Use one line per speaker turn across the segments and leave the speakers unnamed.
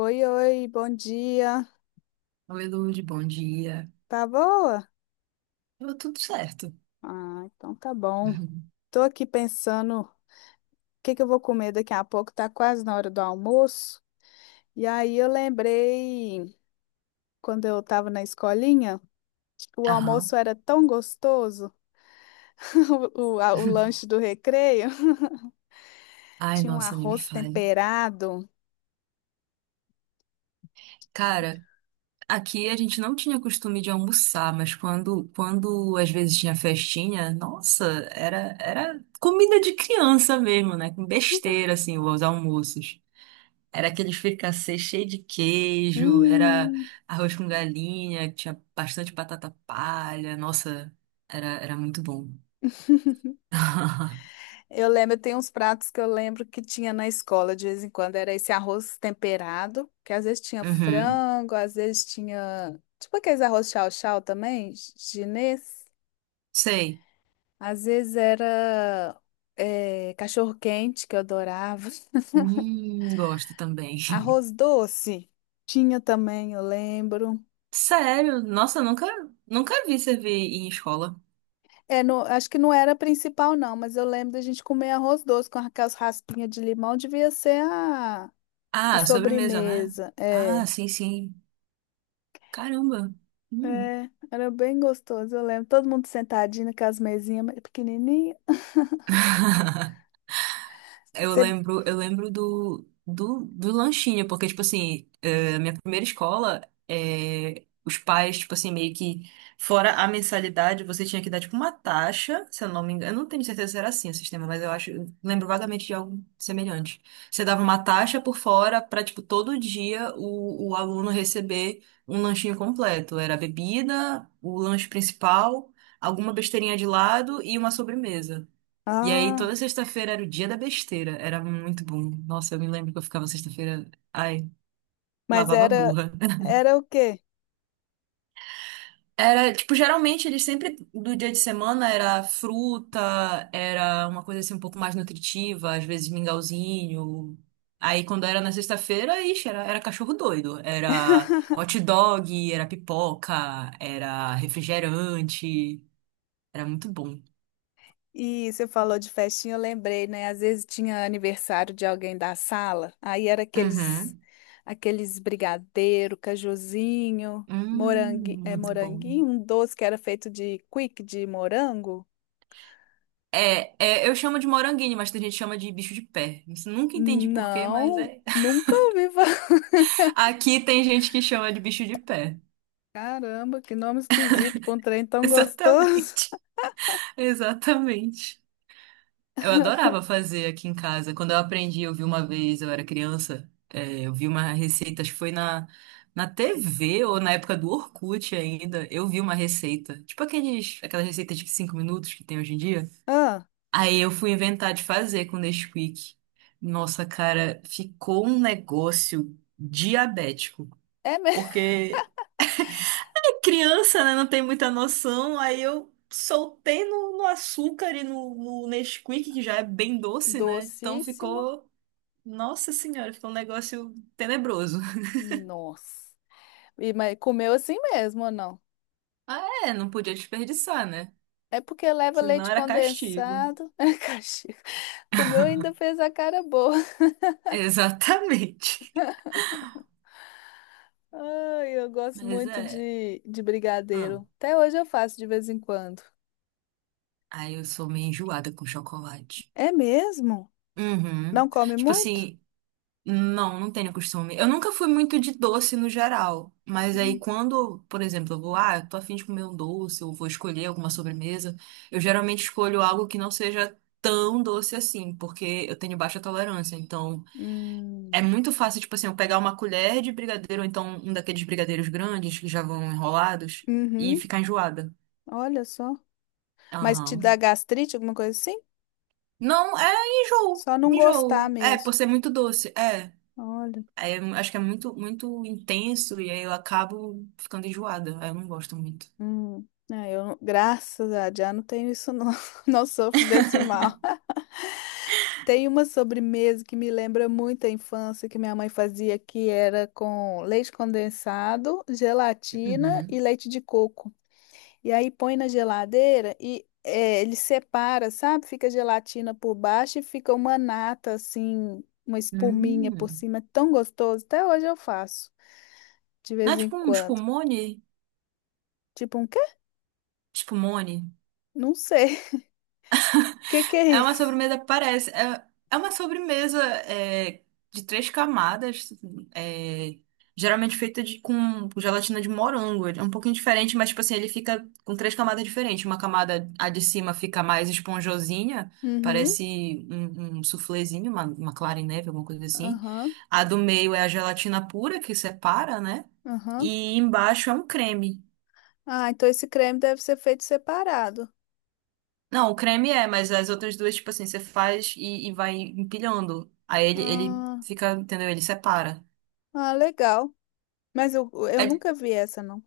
Oi, oi, bom dia.
Oi, Lude, bom dia.
Tá boa?
Deu tudo certo.
Ah, então tá bom. Tô aqui pensando o que que eu vou comer daqui a pouco, tá quase na hora do almoço. E aí eu lembrei quando eu tava na escolinha, o
Aham.
almoço era tão gostoso, o lanche do recreio.
Ai,
Tinha um
nossa, nem me
arroz
fale.
temperado.
Cara, aqui a gente não tinha costume de almoçar, mas quando às vezes tinha festinha, nossa, era comida de criança mesmo, né? Com besteira, assim, os almoços. Era aquele fricassê cheio de queijo, era
Hum.
arroz com galinha, que tinha bastante batata palha. Nossa, era muito bom.
Eu lembro, tem uns pratos que eu lembro que tinha na escola de vez em quando, era esse arroz temperado, que às vezes tinha
Uhum.
frango, às vezes tinha, tipo aqueles arroz chau-chau também, chinês.
Sei.
Às vezes era cachorro-quente, que eu adorava.
Gosto também.
Arroz doce, tinha também, eu lembro.
Sério? Nossa, nunca vi servir em escola.
É, acho que não era a principal não, mas eu lembro da gente comer arroz doce com aquelas raspinhas de limão, devia ser a
Ah, sobremesa, né?
sobremesa, é.
Ah, sim, sim. Caramba. Hum.
É, era bem gostoso, eu lembro. Todo mundo sentadinho com as mesinhas pequenininhas. Você.
Eu lembro do lanchinho, porque, tipo assim, minha primeira escola, os pais, tipo assim, fora a mensalidade, você tinha que dar, tipo, uma taxa, se eu não me engano, eu não tenho certeza se era assim o sistema, mas eu acho, eu lembro vagamente de algo semelhante. Você dava uma taxa por fora para, tipo, todo dia o aluno receber um lanchinho completo. Era a bebida, o lanche principal, alguma besteirinha de lado e uma sobremesa. E aí, toda
Ah,
sexta-feira era o dia da besteira. Era muito bom. Nossa, eu me lembro que eu ficava sexta-feira. Ai,
mas
lavava a
era
burra.
era o quê?
Era, tipo, geralmente eles sempre, do dia de semana, era fruta, era uma coisa assim um pouco mais nutritiva, às vezes mingauzinho. Aí, quando era na sexta-feira, ixi, era cachorro doido. Era hot dog, era pipoca, era refrigerante. Era muito bom.
E você falou de festinha, eu lembrei, né? Às vezes tinha aniversário de alguém da sala, aí era aqueles
Uhum.
aqueles brigadeiro, cajuzinho, morangue,
Hum,
é
muito bom.
moranguinho, um doce que era feito de quick de morango.
É, é, eu chamo de moranguinho, mas tem gente que chama de bicho de pé. Isso eu nunca entendi por quê, mas
Não,
é.
nunca ouvi falar.
Aqui tem gente que chama de bicho de pé.
Caramba, que nome esquisito para um trem tão gostoso.
Exatamente. Exatamente. Eu adorava fazer aqui em casa. Quando eu aprendi, eu vi uma vez, eu era criança, é, eu vi uma receita, acho que foi na TV ou na época do Orkut ainda. Eu vi uma receita. Tipo aqueles, aquela receita de cinco minutos que tem hoje em dia.
Ah,
Aí eu fui inventar de fazer com Nesquik. Nossa, cara, ficou um negócio diabético.
é mesmo?
Porque é criança, né? Não tem muita noção. Aí eu soltei no açúcar e no Nesquik, que já é bem doce, né? Então
Docíssimo?
ficou. Nossa senhora, ficou um negócio tenebroso.
Nossa. E, mas comeu assim mesmo ou não?
Ah, é, não podia desperdiçar, né?
É porque leva
Senão
leite
era castigo.
condensado. Caxias. Comeu e ainda fez a cara boa.
Exatamente.
Ai, eu gosto
Mas
muito
é.
de
Hum.
brigadeiro. Até hoje eu faço de vez em quando.
Aí eu sou meio enjoada com chocolate.
É mesmo?
Uhum.
Não come
Tipo
muito?
assim, não tenho costume. Eu nunca fui muito de doce no geral, mas aí
Hum.
quando, por exemplo, eu vou, ah, eu tô a fim de comer um doce, ou vou escolher alguma sobremesa, eu geralmente escolho algo que não seja tão doce assim, porque eu tenho baixa tolerância. Então, é
Hum.
muito fácil, tipo assim, eu pegar uma colher de brigadeiro, ou então um daqueles brigadeiros grandes que já vão enrolados, e
Uhum.
ficar enjoada.
Olha só. Mas te dá
Aham.
gastrite, alguma coisa assim?
Não, é enjoo,
Só não gostar
enjoo. É, por
mesmo.
ser muito doce, é.
Olha.
Aí eu acho que é muito intenso e aí eu acabo ficando enjoada. Aí eu não gosto muito.
É, eu, não- graças a Deus, não tenho isso não, não sofro desse mal. Tem uma sobremesa que me lembra muito a infância que minha mãe fazia, que era com leite condensado, gelatina
Uhum.
e leite de coco. E aí põe na geladeira e é, ele separa, sabe? Fica gelatina por baixo e fica uma nata assim, uma espuminha por
Hum.
cima. É tão gostoso, até hoje eu faço, de
Não é
vez em
tipo um
quando.
espumone?
Tipo um quê?
Espumone?
Não sei. O que que é
É uma
isso?
sobremesa, parece. É, é uma sobremesa é, de três camadas, é, geralmente feita de, com gelatina de morango. Ele é um pouquinho diferente, mas, tipo assim, ele fica com três camadas diferentes. Uma camada, a de cima, fica mais esponjosinha,
Uhum.
parece um suflezinho, uma clara em neve, alguma coisa assim.
Aham,
A do meio é a gelatina pura, que separa, né?
aham.
E embaixo é um creme.
Ah, então esse creme deve ser feito separado.
Não, o creme é, mas as outras duas, tipo assim, você faz e vai empilhando. Aí ele
Ah,
fica, entendeu? Ele separa.
ah, legal. Mas eu
É,
nunca vi essa, não.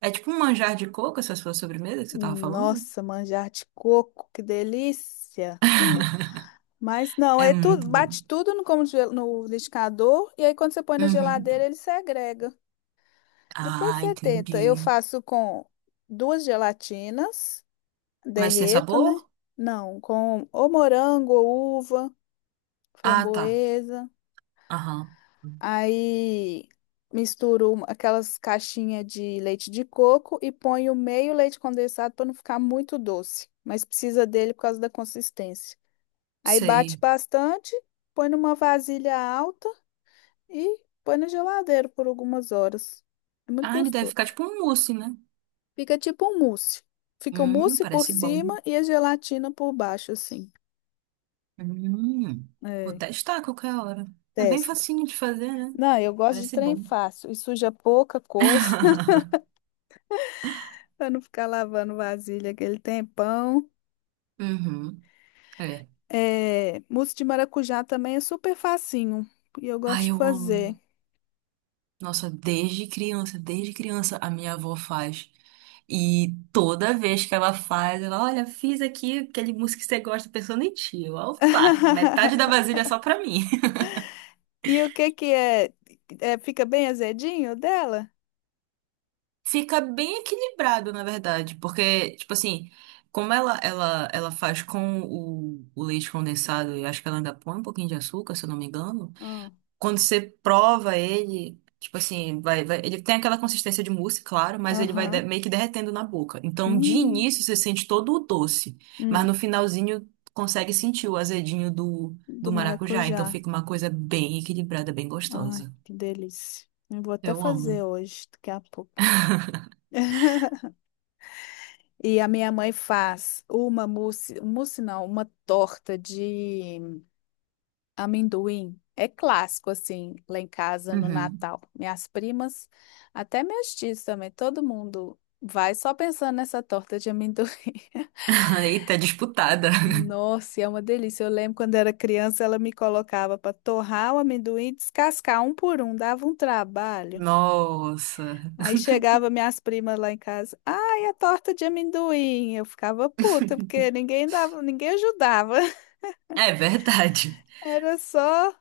é tipo um manjar de coco, essa sua sobremesa que você tava falando?
Nossa, manjar de coco, que delícia. Mas não,
É
é tudo,
muito bom.
bate tudo no liquidificador e aí quando você põe na
Uhum.
geladeira ele segrega. Depois
Ah,
você tenta. Eu
entendi.
faço com duas gelatinas,
Mas tem
derreto, né?
sabor?
Não, com ou morango, ou uva,
Ah, tá.
framboesa.
Aham.
Aí misturo aquelas caixinhas de leite de coco e ponho meio leite condensado para não ficar muito doce, mas precisa dele por causa da consistência. Aí bate
Sei.
bastante, põe numa vasilha alta e põe na geladeira por algumas horas. É muito
Ah, ele deve
gostoso.
ficar tipo um mousse, né?
Fica tipo um mousse. Fica o mousse por
Parece
cima
bom.
e a gelatina por baixo, assim.
Hum. Vou
É,
testar a qualquer hora. É bem
testa.
facinho de fazer, né?
Não, eu gosto de
Parece
trem
bom.
fácil e suja pouca coisa. Pra não ficar lavando vasilha aquele tempão.
Uhum. É.
É, mousse de maracujá também é super facinho. E eu gosto
Ai,
de
eu
fazer.
amo. Nossa, desde criança a minha avó faz. E toda vez que ela faz, ela, olha, fiz aqui aquele músico que você gosta pensando em ti. Eu, opa, metade da vasilha é só pra mim.
E o que que é? É, fica bem azedinho o dela?
Fica bem equilibrado, na verdade, porque, tipo assim, como ela faz com o leite condensado, eu acho que ela ainda põe um pouquinho de açúcar, se eu não me engano.
Ah,
Quando você prova ele, tipo assim, ele tem aquela consistência de mousse, claro, mas ele
aham.
meio que derretendo na boca. Então, de
Hum,
início, você sente todo o doce, mas
hum,
no finalzinho consegue sentir o azedinho do, do
do
maracujá. Então,
maracujá.
fica uma coisa bem equilibrada, bem
Ai,
gostosa.
que delícia. Eu vou até
Eu
fazer
amo.
hoje, daqui a pouco. E a minha mãe faz uma mousse, mousse não, uma torta de amendoim é clássico, assim, lá em casa no
Uhum.
Natal. Minhas primas, até meus tios também, todo mundo vai só pensando nessa torta de amendoim.
Eita, disputada.
Nossa, e é uma delícia. Eu lembro quando era criança, ela me colocava para torrar o amendoim e descascar um por um, dava um trabalho.
Nossa.
Aí chegava minhas primas lá em casa, ai, a torta de amendoim. Eu ficava puta, porque ninguém dava, ninguém ajudava.
É verdade.
Era só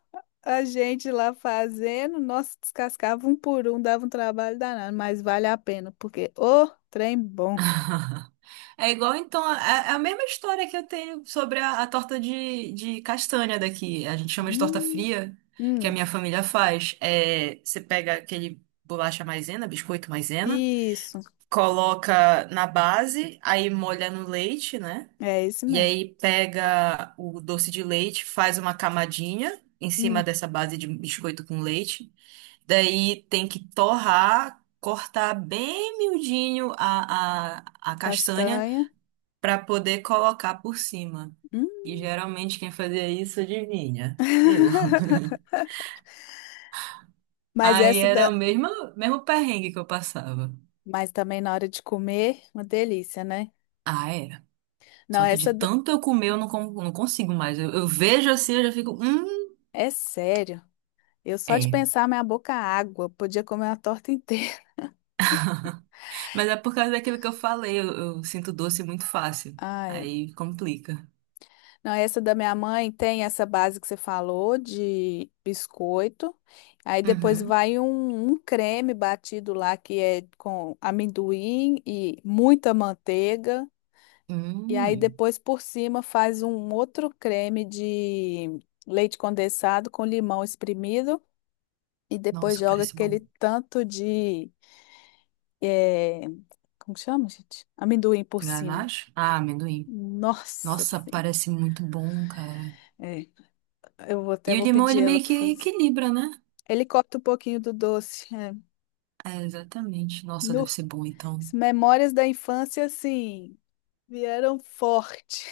a gente lá fazendo, nossa, descascava um por um, dava um trabalho danado, mas vale a pena, porque o trem bom.
É igual, então, é a mesma história que eu tenho sobre a torta de castanha daqui. A gente chama de torta
Hum,
fria, que a
Hum,
minha família faz. É, você pega aquele bolacha maisena, biscoito maisena,
isso,
coloca na base, aí molha no leite, né?
é isso
E
mesmo.
aí pega o doce de leite, faz uma camadinha em cima
Hum,
dessa base de biscoito com leite. Daí tem que torrar, cortar bem miudinho a castanha
castanha.
para poder colocar por cima.
Hum.
E geralmente quem fazia isso, adivinha? Eu.
Mas
Aí
essa
era o
da.
mesmo perrengue que eu passava.
Mas também na hora de comer, uma delícia, né?
Ah, era.
Não,
Só que de tanto eu comer, eu não, não consigo mais. Eu vejo assim, eu já fico.
é sério. Eu só de
É.
pensar, minha boca água. Podia comer uma torta inteira.
Mas é por causa daquilo que eu falei, eu sinto doce muito fácil.
Ai.
Aí complica.
Não, essa da minha mãe tem essa base que você falou de biscoito. Aí depois
Uhum.
vai um creme batido lá que é com amendoim e muita manteiga. E aí
Hum.
depois por cima faz um outro creme de leite condensado com limão espremido. E depois
Nossa,
joga
parece bom.
aquele tanto de. eh, Como que chama, gente? Amendoim por cima.
Ganache? Ah, amendoim.
Nossa
Nossa,
Senhora.
parece muito bom, cara.
É, até
E o
vou
limão, ele
pedir ela
meio
para
que
fazer.
equilibra, né?
Ele corta um pouquinho do doce. É.
É, exatamente. Nossa,
Nu.
deve ser bom, então.
As memórias da infância, assim, vieram forte.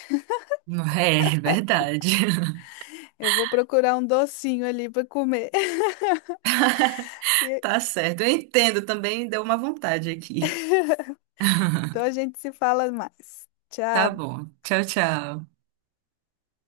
É, é verdade.
Eu vou procurar um docinho ali para comer. E-
Tá certo. Eu entendo também, deu uma vontade aqui.
Então a gente se fala mais.
Tá
Tchau.
bom. Tchau, tchau.